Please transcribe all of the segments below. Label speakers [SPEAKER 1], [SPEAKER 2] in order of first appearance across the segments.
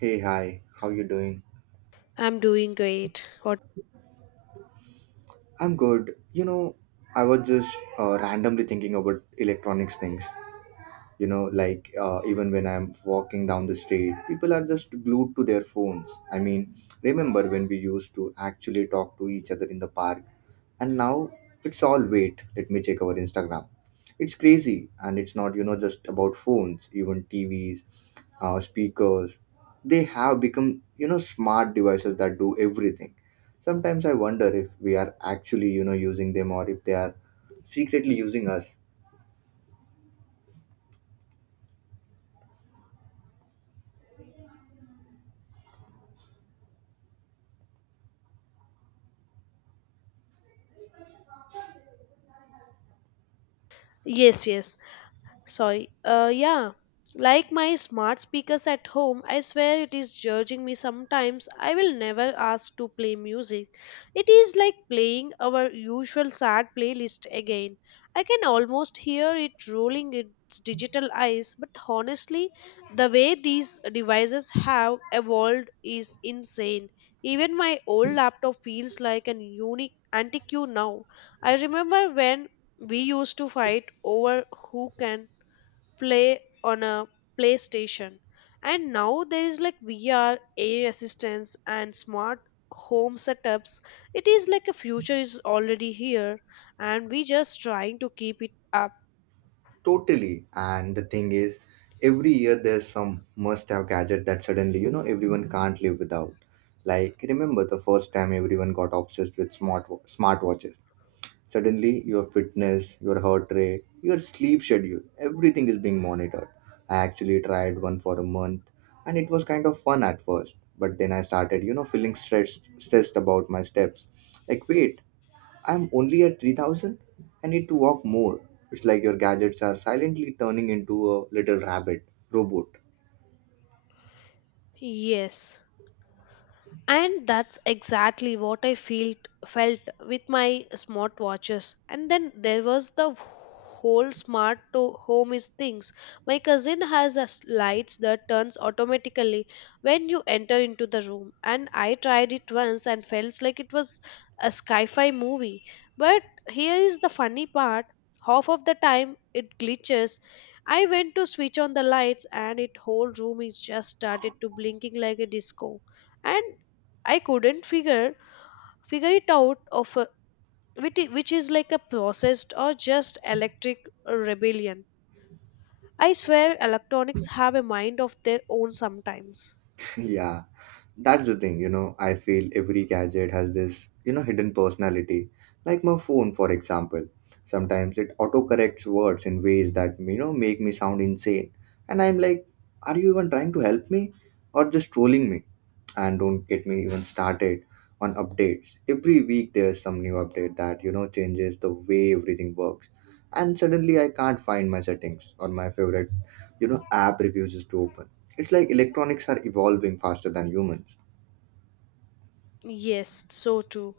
[SPEAKER 1] Hey, hi. How you doing?
[SPEAKER 2] I'm doing great. What?
[SPEAKER 1] I'm good. You know, I was just randomly thinking about electronics things. You know, like even when I'm walking down the street, people are just glued to their phones. I mean, remember when we used to actually talk to each other in the park? And now it's all, wait, let me check our Instagram. It's crazy. And it's not just about phones, even TVs, speakers. They have become smart devices that do everything. Sometimes I wonder if we are actually using them, or if they are secretly using us.
[SPEAKER 2] Yes, yes. Sorry. Yeah. Like my smart speakers at home, I swear it is judging me sometimes. I will never ask to play music. It is like playing our usual sad playlist again. I can almost hear it rolling its digital eyes, but honestly, the way these devices have evolved is insane. Even my old laptop feels like an unique antique now. I remember when we used to fight over who can play on a PlayStation. And now there is like VR, AI assistance, and smart home setups. It is like a future is already here, and we just trying to keep it up.
[SPEAKER 1] Totally. And the thing is, every year there's some must have gadget that suddenly everyone can't live without. Like, remember the first time everyone got obsessed with smartwatches. Suddenly, your fitness, your heart rate, your sleep schedule, everything is being monitored. I actually tried one for a month, and it was kind of fun at first, but then I started feeling stressed about my steps. Like, wait, I'm only at 3,000? I need to walk more. It's like your gadgets are silently turning into a little rabbit robot.
[SPEAKER 2] Yes. And that's exactly what I felt with my smartwatches. And then there was the whole smart to home is things. My cousin has a lights that turns automatically when you enter into the room, and I tried it once and felt like it was a sci-fi movie. But here is the funny part: half of the time it glitches. I went to switch on the lights and it whole room is just started to blinking like a disco. And I couldn't figure it out of which which is like a processed or just electric rebellion. I swear electronics have a mind of their own sometimes.
[SPEAKER 1] Yeah. That's the thing, I feel every gadget has this hidden personality. Like my phone, for example. Sometimes it autocorrects words in ways that make me sound insane. And I'm like, are you even trying to help me or just trolling me? And don't get me even started on updates. Every week there's some new update that changes the way everything works. And suddenly I can't find my settings or my favorite app refuses to open. It's like electronics are evolving faster than humans.
[SPEAKER 2] Yes, so too.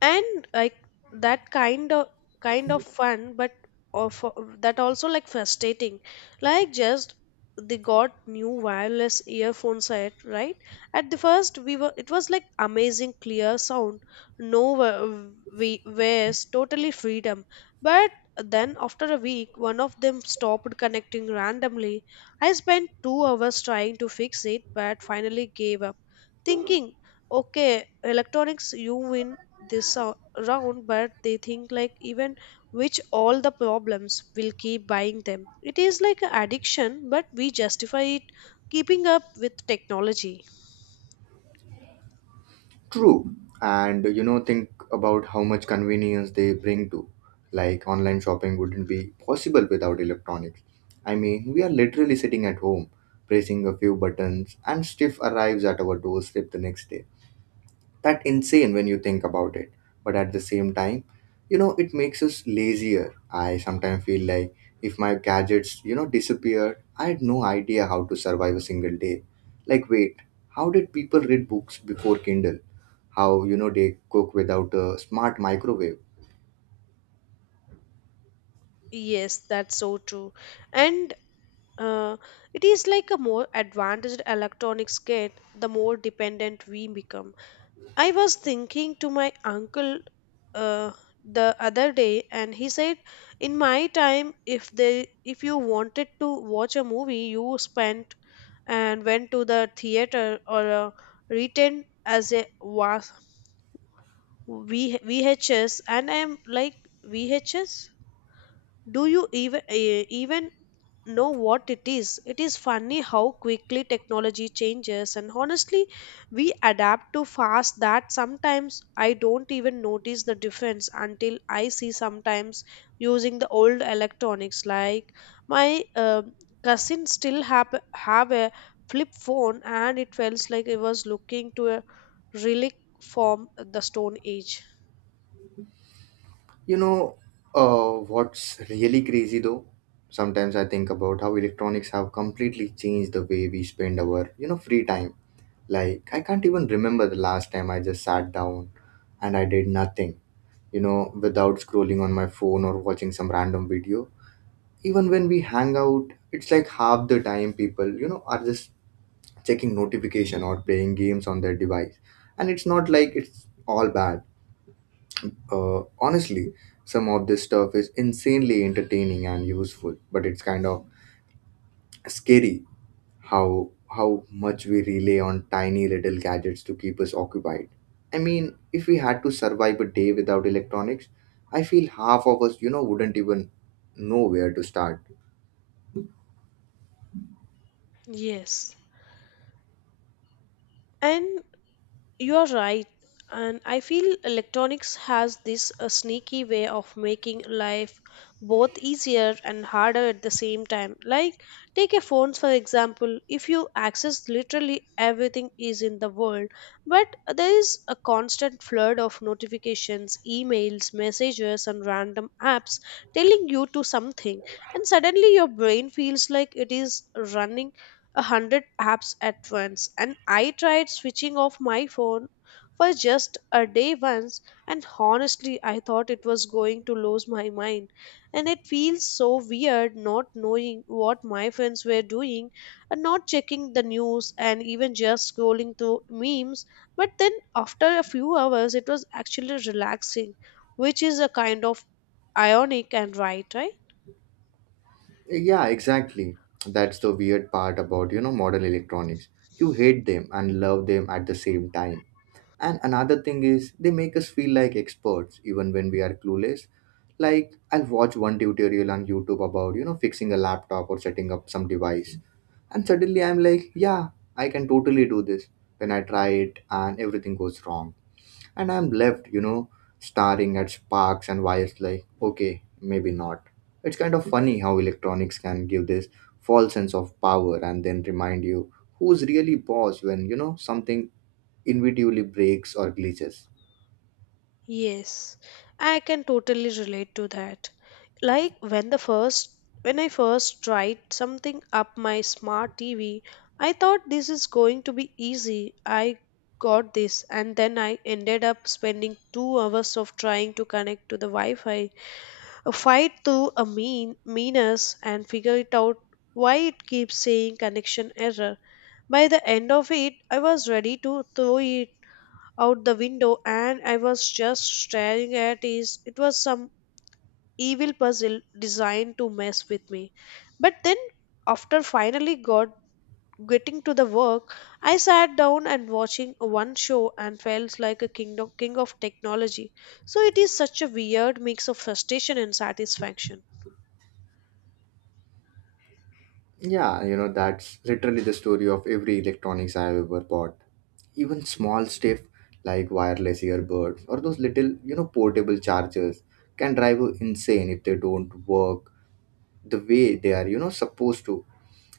[SPEAKER 2] And like that kind of fun, but of that also like frustrating. Like just they got new wireless earphone set, right? At the first we were it was like amazing clear sound, no we waste totally freedom. But then after a week one of them stopped connecting randomly. I spent 2 hours trying to fix it, but finally gave up thinking, okay, electronics, you win this round. But they think like even which all the problems will keep buying them. It is like an addiction, but we justify it keeping up with technology.
[SPEAKER 1] True. And think about how much convenience they bring to. Like, online shopping wouldn't be possible without electronics. I mean, we are literally sitting at home, pressing a few buttons, and stuff arrives at our doorstep the next day. That insane when you think about it. But at the same time, it makes us lazier. I sometimes feel like, if my gadgets disappeared, I had no idea how to survive a single day. Like, wait, how did people read books before Kindle? How they cook without a smart microwave?
[SPEAKER 2] Yes, that's so true. And uh, it is like a more advanced electronics get, the more dependent we become. I was thinking to my uncle uh, the other day, and he said, in my time, if you wanted to watch a movie, you spent and went to the theater or retained as a was vhs. And I'm like, vhs, do you even know what it is. It is funny how quickly technology changes, and honestly, we adapt to fast that sometimes I don't even notice the difference until I see sometimes using the old electronics. Like my cousin still have a flip phone, and it felt like it was looking to a relic from the Stone Age.
[SPEAKER 1] you know what's really crazy though, sometimes I think about how electronics have completely changed the way we spend our free time. Like, I can't even remember the last time I just sat down and I did nothing without scrolling on my phone or watching some random video. Even when we hang out, it's like half the time people are just checking notification or playing games on their device. And it's not like it's all bad. Honestly, some of this stuff is insanely entertaining and useful, but it's kind of scary how much we rely on tiny little gadgets to keep us occupied. I mean, if we had to survive a day without electronics, I feel half of us wouldn't even know where to start.
[SPEAKER 2] Yes. and. You are right, and I feel electronics has this sneaky way of making life both easier and harder at the same time. Like, take a phones for example. If you access literally everything is in the world, but there is a constant flood of notifications, emails, messages, and random apps telling you to something, and suddenly your brain feels like it is running 100 apps at once. And I tried switching off my phone for just a day once, and honestly I thought it was going to lose my mind. And it feels so weird not knowing what my friends were doing, and not checking the news, and even just scrolling through memes. But then after a few hours it was actually relaxing, which is a kind of ironic. And right, right.
[SPEAKER 1] Yeah, exactly. That's the weird part about modern electronics. You hate them and love them at the same time. And another thing is, they make us feel like experts even when we are clueless. Like, I'll watch one tutorial on YouTube about fixing a laptop or setting up some device. And suddenly I'm like, yeah, I can totally do this. Then I try it and everything goes wrong. And I'm left staring at sparks and wires like, okay, maybe not. It's kind of funny how electronics can give this false sense of power and then remind you who's really boss when something inevitably breaks or glitches.
[SPEAKER 2] Yes, I can totally relate to that. Like when the first when I first tried something up my smart TV, I thought this is going to be easy. I got this. And then I ended up spending 2 hours of trying to connect to the Wi-Fi. A fight through a meanness and figure it out why it keeps saying connection error. By the end of it, I was ready to throw it out the window, and I was just staring at it. It was some evil puzzle designed to mess with me. But then, after finally got getting to the work, I sat down and watching one show and felt like a king of technology. So it is such a weird mix of frustration and satisfaction.
[SPEAKER 1] Yeah, that's literally the story of every electronics I've ever bought. Even small stuff like wireless earbuds or those little portable chargers can drive you insane if they don't work the way they are supposed to.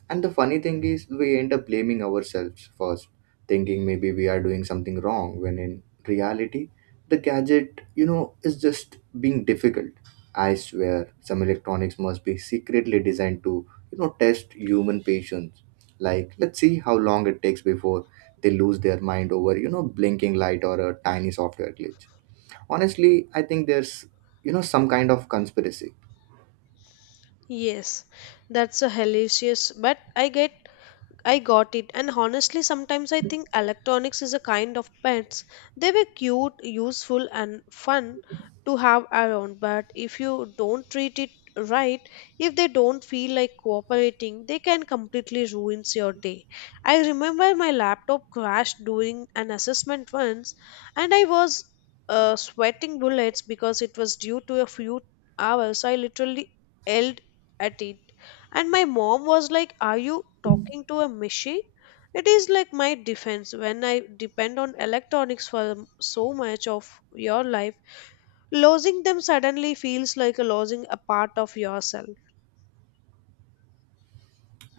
[SPEAKER 1] And the funny thing is, we end up blaming ourselves first, thinking maybe we are doing something wrong, when in reality the gadget is just being difficult. I swear some electronics must be secretly designed to test human patience. Like, let's see how long it takes before they lose their mind over blinking light or a tiny software glitch. Honestly, I think there's some kind of conspiracy.
[SPEAKER 2] Yes, that's a hilarious, but I got it. And honestly, sometimes I think electronics is a kind of pets. They were cute, useful, and fun to have around. But if you don't treat it right, if they don't feel like cooperating, they can completely ruins your day. I remember my laptop crashed during an assessment once, and I was sweating bullets because it was due to a few hours. I literally yelled at it, and my mom was like, are you talking to a machine? It is like my defense when I depend on electronics for so much of your life. Losing them suddenly feels like a losing a part of yourself.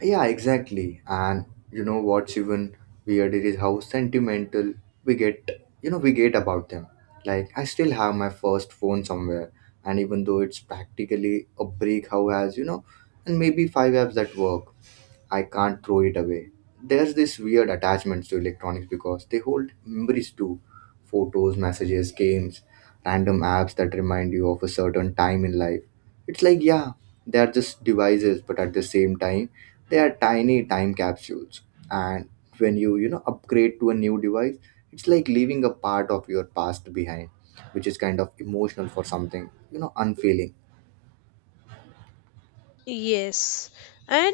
[SPEAKER 1] Yeah, exactly. And you know what's even weirder is how sentimental we get, about them. Like, I still have my first phone somewhere, and even though it's practically a break, how has and maybe five apps that work. I can't throw it away. There's this weird attachment to electronics because they hold memories too, photos, messages, games, random apps that remind you of a certain time in life. It's like, yeah, they are just devices, but at the same time, they are tiny time capsules. And when you upgrade to a new device, it's like leaving a part of your past behind, which is kind of emotional for something unfeeling.
[SPEAKER 2] Yes, and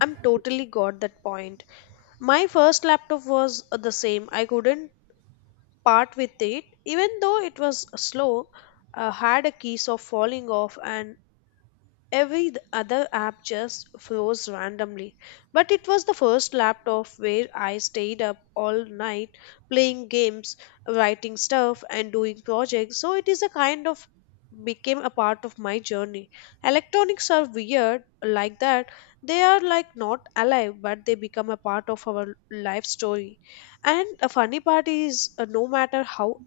[SPEAKER 2] I'm totally got that point. My first laptop was the same. I couldn't part with it, even though it was slow. Had a case of falling off, and every other app just froze randomly. But it was the first laptop where I stayed up all night playing games, writing stuff, and doing projects. So it is a kind of became a part of my journey. Electronics are weird like that. They are like not alive, but they become a part of our life story. And a funny part is no matter how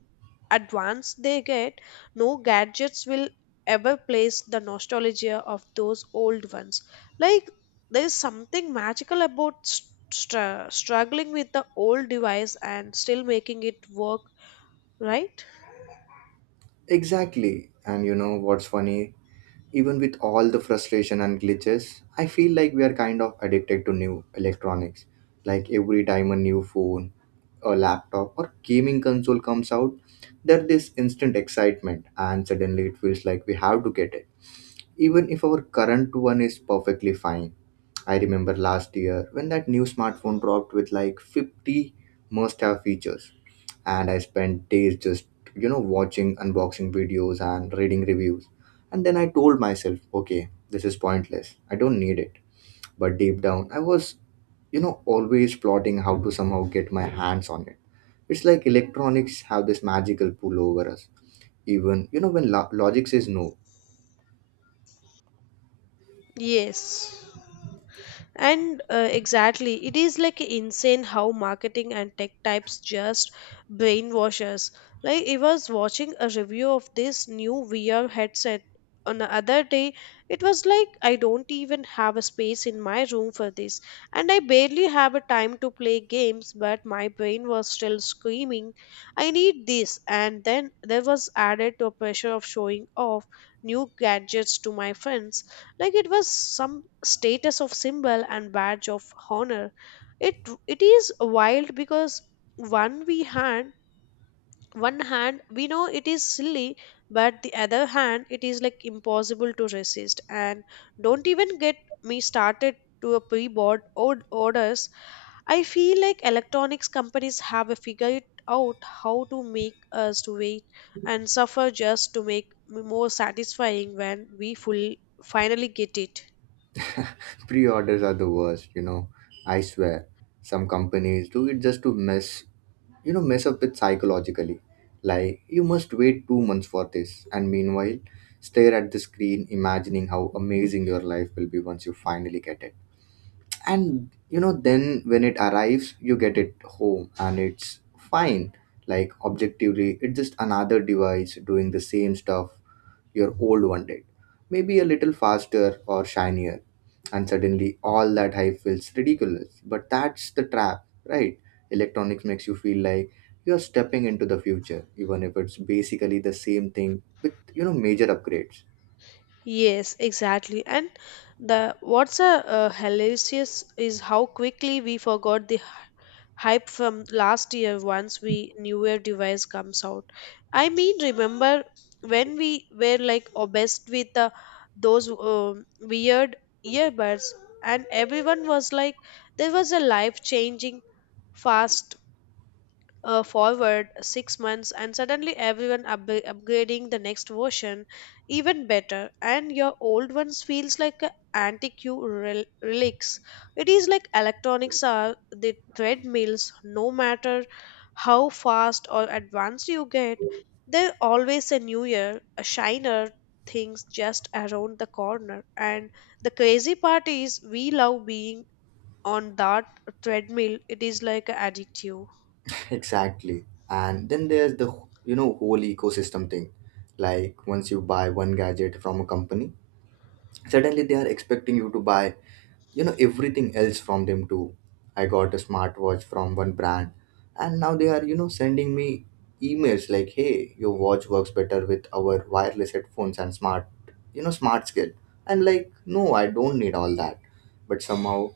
[SPEAKER 2] advanced they get, no gadgets will ever place the nostalgia of those old ones. Like there is something magical about struggling with the old device and still making it work, right?
[SPEAKER 1] Exactly. And you know what's funny? Even with all the frustration and glitches, I feel like we are kind of addicted to new electronics. Like, every time a new phone, a laptop, or gaming console comes out, there's this instant excitement, and suddenly it feels like we have to get it, even if our current one is perfectly fine. I remember last year when that new smartphone dropped with like 50 must have features, and I spent days just watching unboxing videos and reading reviews. And then I told myself, okay, this is pointless, I don't need it. But deep down, I was always plotting how to somehow get my hands on it. It's like electronics have this magical pull over us, even when logic says no.
[SPEAKER 2] Yes. And exactly it is like insane how marketing and tech types just brainwash us. Like I was watching a review of this new vr headset on the other day. It was like, I don't even have a space in my room for this, and I barely have a time to play games, but my brain was still screaming, I need this. And then there was added to a pressure of showing off new gadgets to my friends, like it was some status of symbol and badge of honor. It it is wild because one we hand one hand we know it is silly, but the other hand it is like impossible to resist. And don't even get me started to a orders I feel like electronics companies have a figured out how to make us to wait and suffer just to make more satisfying when we full finally get it.
[SPEAKER 1] Pre-orders are the worst. I swear some companies do it just to mess you know mess up with psychologically. Like, you must wait 2 months for this, and meanwhile stare at the screen imagining how amazing your life will be once you finally get it. And then when it arrives, you get it home and it's fine. Like, objectively, it's just another device doing the same stuff your old one did, maybe a little faster or shinier. And suddenly, all that hype feels ridiculous. But that's the trap, right? Electronics makes you feel like you're stepping into the future, even if it's basically the same thing with major upgrades.
[SPEAKER 2] Yes, exactly. And the what's a hilarious is how quickly we forgot the hype from last year once we newer device comes out. I mean, remember when we were like obsessed with the those weird earbuds, and everyone was like, there was a life changing. Fast forward 6 months, and suddenly everyone upgrading the next version even better, and your old ones feels like a antique you relics. It is like electronics are the treadmills. No matter how fast or advanced you get, there's always a new year, a shiner things just around the corner. And the crazy part is we love being on that treadmill. It is like a addictive.
[SPEAKER 1] Exactly. And then there's the whole ecosystem thing. Like, once you buy one gadget from a company, suddenly they are expecting you to buy everything else from them too. I got a smartwatch from one brand, and now they are sending me emails like, hey, your watch works better with our wireless headphones and smart you know smart skill. And like, no, I don't need all that, but somehow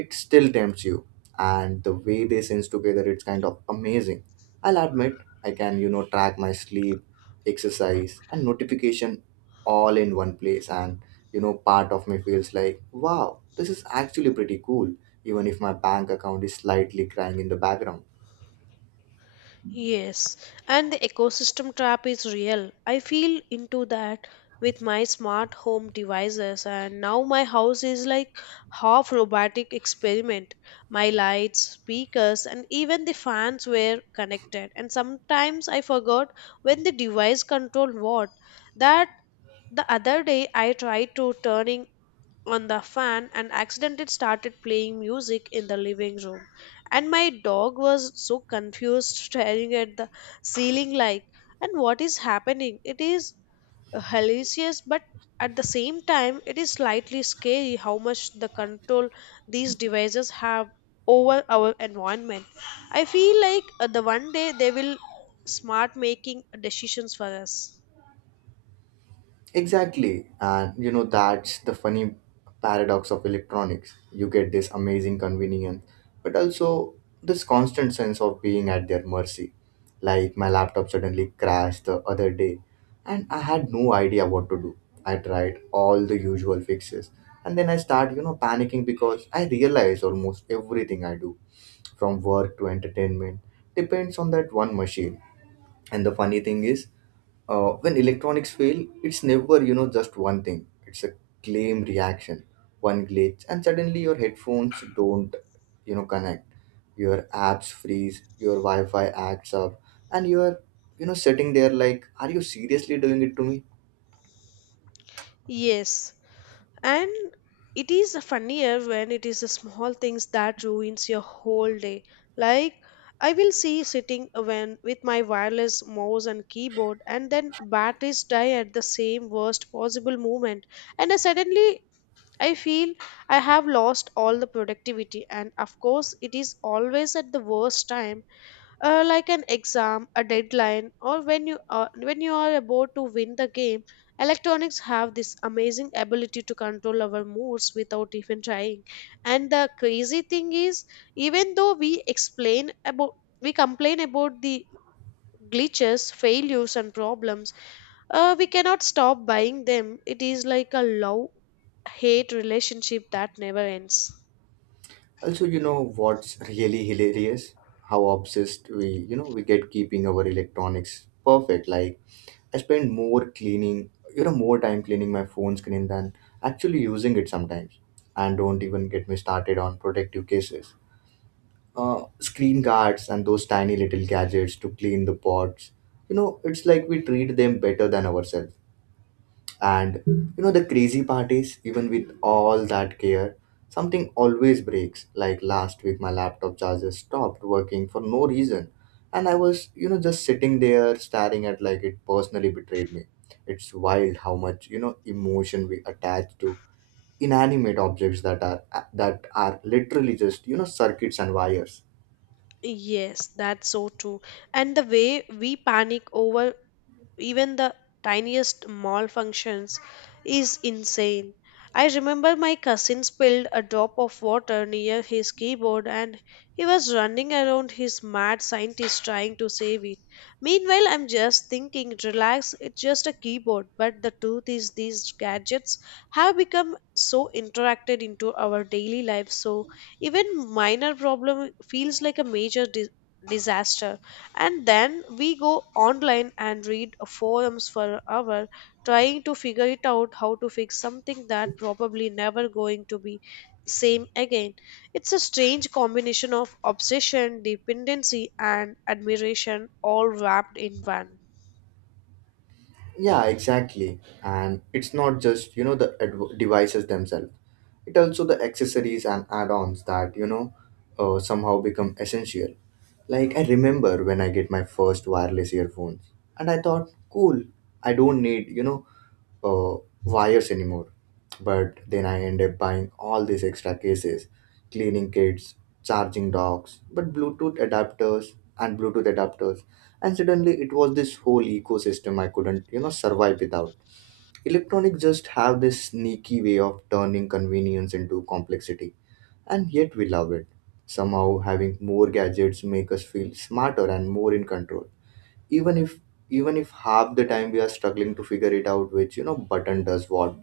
[SPEAKER 1] it still tempts you. And the way they sense together, it's kind of amazing, I'll admit. I can track my sleep, exercise, and notification all in one place. And part of me feels like, wow, this is actually pretty cool, even if my bank account is slightly crying in the background.
[SPEAKER 2] Yes, and the ecosystem trap is real. I feel into that with my smart home devices, and now my house is like half robotic experiment. My lights, speakers, and even the fans were connected, and sometimes I forgot when the device controlled what. That the other day I tried to turning on the fan and accidentally started playing music in the living room. And my dog was so confused, staring at the ceiling like, and what is happening? It is hilarious, but at the same time, it is slightly scary how much the control these devices have over our environment. I feel like the one day they will smart making decisions for us.
[SPEAKER 1] Exactly. And that's the funny paradox of electronics. You get this amazing convenience, but also this constant sense of being at their mercy. Like, my laptop suddenly crashed the other day, and I had no idea what to do. I tried all the usual fixes, and then I start panicking, because I realize almost everything I do, from work to entertainment, depends on that one machine. And the funny thing is, when electronics fail, it's never just one thing. It's a claim reaction. One glitch, and suddenly your headphones don't connect, your apps freeze, your Wi-Fi acts up, and you are sitting there like, are you seriously doing it to me?
[SPEAKER 2] Yes, and it is funnier when it is the small things that ruins your whole day. Like I will see sitting when with my wireless mouse and keyboard, and then batteries die at the same worst possible moment. And I suddenly I feel I have lost all the productivity, and of course it is always at the worst time, like an exam, a deadline, or when you are about to win the game. Electronics have this amazing ability to control our moods without even trying. And the crazy thing is, even though we complain about the glitches, failures, and problems, we cannot stop buying them. It is like a love hate relationship that never ends.
[SPEAKER 1] Also, you know what's really hilarious? How obsessed we get keeping our electronics perfect. Like, I spend more time cleaning my phone screen than actually using it sometimes. And don't even get me started on protective cases, screen guards, and those tiny little gadgets to clean the pots. It's like we treat them better than ourselves. And the crazy part is, even with all that care, something always breaks. Like, last week, my laptop charger stopped working for no reason. And I was just sitting there staring at like it personally betrayed me. It's wild how much, emotion we attach to inanimate objects that are literally just, circuits and wires.
[SPEAKER 2] Yes, that's so true. And the way we panic over even the tiniest malfunctions is insane. I remember my cousin spilled a drop of water near his keyboard, and he was running around his mad scientist trying to save it. Meanwhile, I'm just thinking, relax, it's just a keyboard. But the truth is, these gadgets have become so interacted into our daily life, so even minor problem feels like a major disaster, and then we go online and read forums for an hour trying to figure it out how to fix something that probably never going to be same again. It's a strange combination of obsession, dependency, and admiration all wrapped in one.
[SPEAKER 1] Yeah, exactly. And it's not just, the devices themselves. It also the accessories and add-ons that, somehow become essential. Like I remember when I get my first wireless earphones and I thought, cool, I don't need, uh, wires anymore. But then I end up buying all these extra cases, cleaning kits, charging docks, but Bluetooth adapters. And suddenly it was this whole ecosystem I couldn't, survive without. Electronics just have this sneaky way of turning convenience into complexity, and yet we love it. Somehow having more gadgets make us feel smarter and more in control even if even if half the time we are struggling to figure it out which button does what.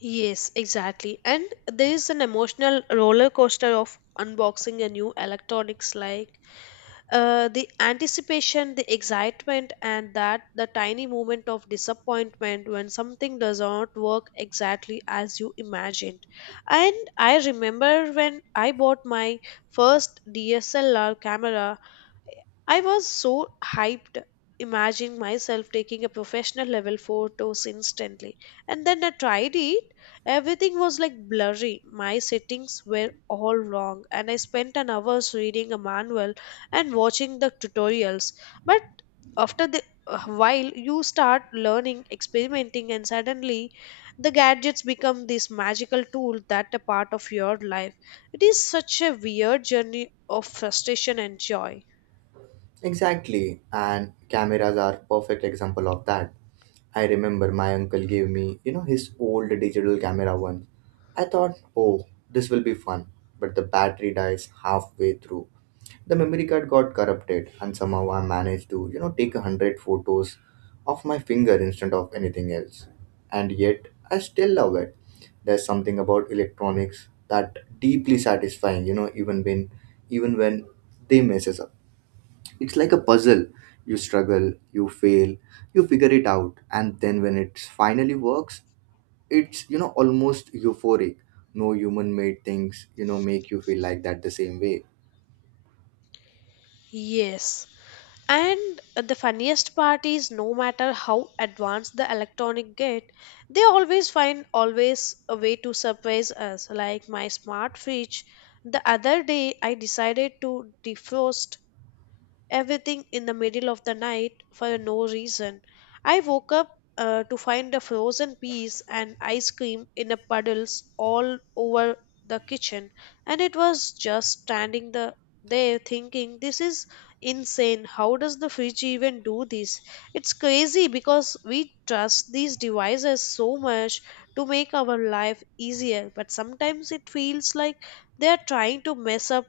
[SPEAKER 2] Yes, exactly. And there is an emotional roller coaster of unboxing a new electronics, like the anticipation, the excitement, and that the tiny moment of disappointment when something does not work exactly as you imagined. And I remember when I bought my first DSLR camera. I was so hyped, imagining myself taking a professional level photos instantly. And then I tried it. Everything was like blurry. My settings were all wrong, and I spent an hour reading a manual and watching the tutorials. But after the a while you start learning, experimenting, and suddenly the gadgets become this magical tool that a part of your life. It is such a weird journey of frustration and joy.
[SPEAKER 1] Exactly. And cameras are perfect example of that. I remember my uncle gave me his old digital camera once. I thought, oh, this will be fun. But the battery dies halfway through, the memory card got corrupted, and somehow I managed to take a hundred photos of my finger instead of anything else. And yet I still love it. There's something about electronics that deeply satisfying, even when they messes up. It's like a puzzle. You struggle, you fail, you figure it out, and then when it finally works, it's almost euphoric. No human made things make you feel like that the same way.
[SPEAKER 2] Yes. And the funniest part is no matter how advanced the electronic get, they always find always a way to surprise us. Like my smart fridge, the other day I decided to defrost everything in the middle of the night for no reason. I woke up to find a frozen piece and ice cream in a puddles all over the kitchen, and it was just there thinking, this is insane. How does the fridge even do this? It's crazy because we trust these devices so much to make our life easier, but sometimes it feels like they are trying to mess up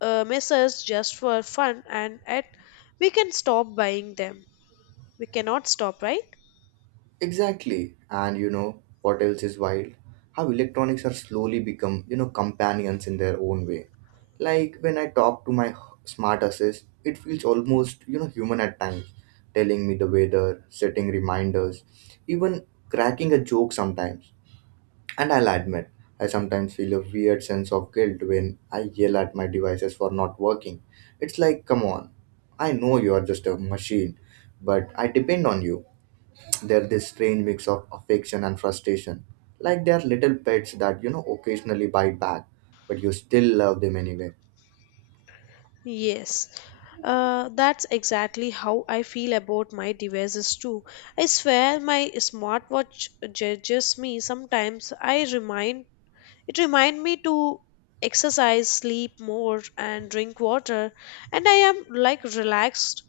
[SPEAKER 2] misses just for fun. And at we can stop buying them, we cannot stop, right?
[SPEAKER 1] Exactly. And you know what else is wild? How electronics are slowly become, companions in their own way. Like when I talk to my smart assist, it feels almost, human at times, telling me the weather, setting reminders, even cracking a joke sometimes. And I'll admit, I sometimes feel a weird sense of guilt when I yell at my devices for not working. It's like, come on, I know you are just a machine, but I depend on you. They're this strange mix of affection and frustration. Like they're little pets that, occasionally bite back, but you still love them anyway.
[SPEAKER 2] Yes. That's exactly how I feel about my devices too. I swear my smartwatch judges me sometimes. I remind it remind me to exercise, sleep more, and drink water, and I am like relaxed.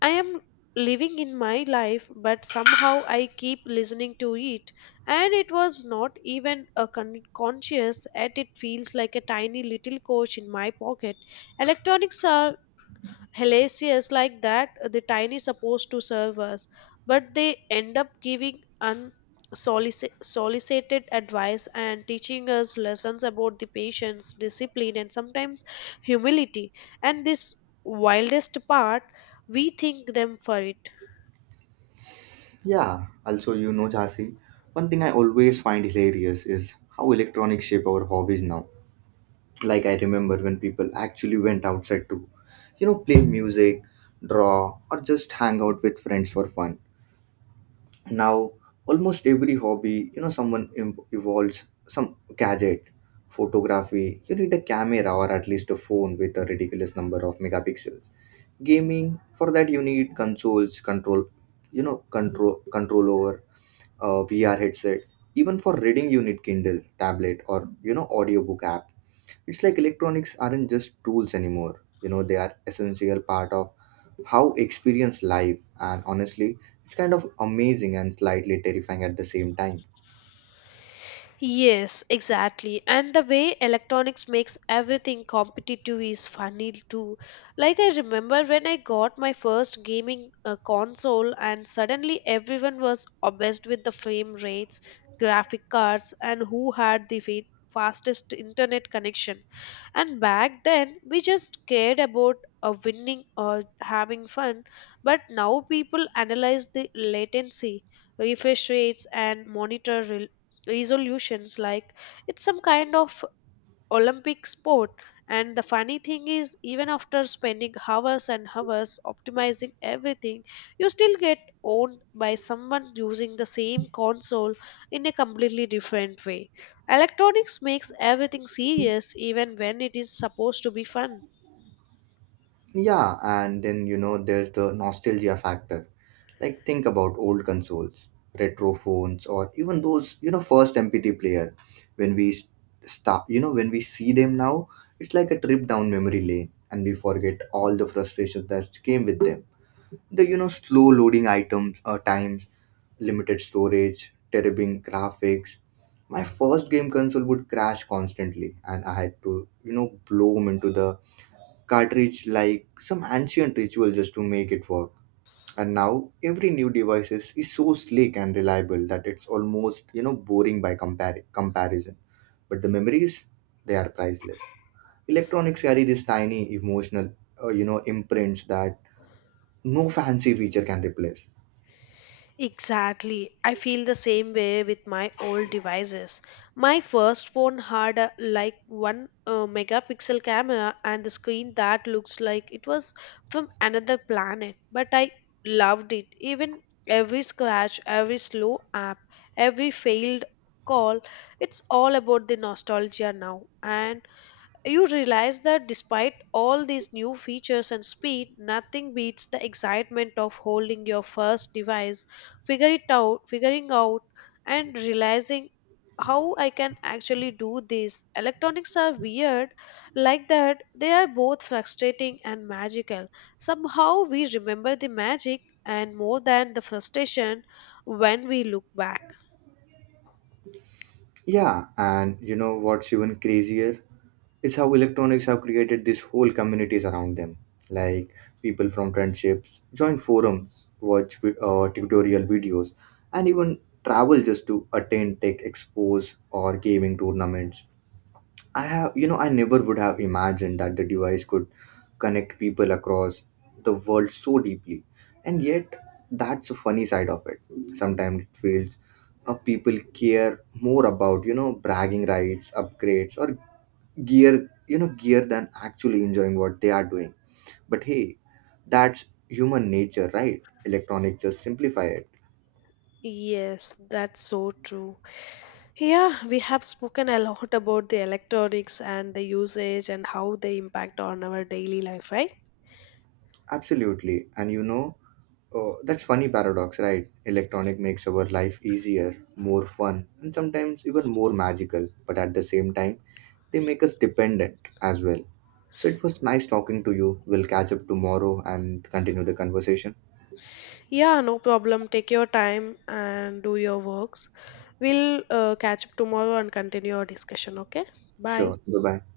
[SPEAKER 2] I am living in my life, but somehow I keep listening to it. And it was not even a conscious, yet it feels like a tiny little coach in my pocket. Electronics are hellacious like that, the tiny supposed to serve us, but they end up giving unsolicited advice and teaching us lessons about the patience, discipline, and sometimes humility. And this wildest part, we thank them for it.
[SPEAKER 1] Yeah, also, Jhansi, one thing I always find hilarious is how electronics shape our hobbies now. Like I remember when people actually went outside to, play music, draw, or just hang out with friends for fun. Now almost every hobby someone evolves some gadget. Photography, you need a camera or at least a phone with a ridiculous number of megapixels. Gaming, for that you need consoles, control, control over a VR headset. Even for reading you need Kindle, tablet, or audiobook app. It's like electronics aren't just tools anymore, they are essential part of how experience life. And honestly, it's kind of amazing and slightly terrifying at the same time.
[SPEAKER 2] Yes, exactly. And the way electronics makes everything competitive is funny too. Like, I remember when I got my first gaming console, and suddenly everyone was obsessed with the frame rates, graphic cards, and who had the fastest internet connection. And back then, we just cared about winning or having fun, but now people analyze the latency, refresh rates, and monitor resolutions like it's some kind of Olympic sport. And the funny thing is, even after spending hours and hours optimizing everything, you still get owned by someone using the same console in a completely different way. Electronics makes everything serious even when it is supposed to be fun.
[SPEAKER 1] Yeah, and then there's the nostalgia factor. Like think about old consoles, retro phones, or even those first MP3 player. When we start when we see them now, it's like a trip down memory lane, and we forget all the frustrations that came with them. The slow loading items times, limited storage, terrible graphics. My first game console would crash constantly, and I had to blow 'em into the cartridge like some ancient ritual just to make it work. And now every new device is so slick and reliable that it's almost boring by comparison. But the memories, they are priceless. Electronics carry this tiny emotional imprints that no fancy feature can replace.
[SPEAKER 2] Exactly. I feel the same way with my old devices. My first phone had a, like 1 megapixel camera, and the screen that looks like it was from another planet, but I loved it. Even every scratch, every slow app, every failed call, it's all about the nostalgia now. And you realize that despite all these new features and speed, nothing beats the excitement of holding your first device, figuring out and realizing how I can actually do this. Electronics are weird like that. They are both frustrating and magical. Somehow we remember the magic and more than the frustration when we look back.
[SPEAKER 1] Yeah, and you know what's even crazier? It's how electronics have created these whole communities around them. Like people from friendships join forums, watch tutorial videos, and even travel just to attend tech expos or gaming tournaments. I never would have imagined that the device could connect people across the world so deeply. And yet, that's a funny side of it. Sometimes it feels people care more about, bragging rights, upgrades, or gear than actually enjoying what they are doing. But hey, that's human nature, right? Electronics just simplify it.
[SPEAKER 2] Yes, that's so true. Yeah, we have spoken a lot about the electronics and the usage and how they impact on our daily life, right?
[SPEAKER 1] Absolutely. And oh, that's funny paradox, right? Electronic makes our life easier, more fun, and sometimes even more magical, but at the same time, they make us dependent as well. So it was nice talking to you. We'll catch up tomorrow and continue the conversation.
[SPEAKER 2] Yeah, no problem. Take your time and do your works. We'll catch up tomorrow and continue our discussion, okay? Bye.
[SPEAKER 1] Sure. Bye bye.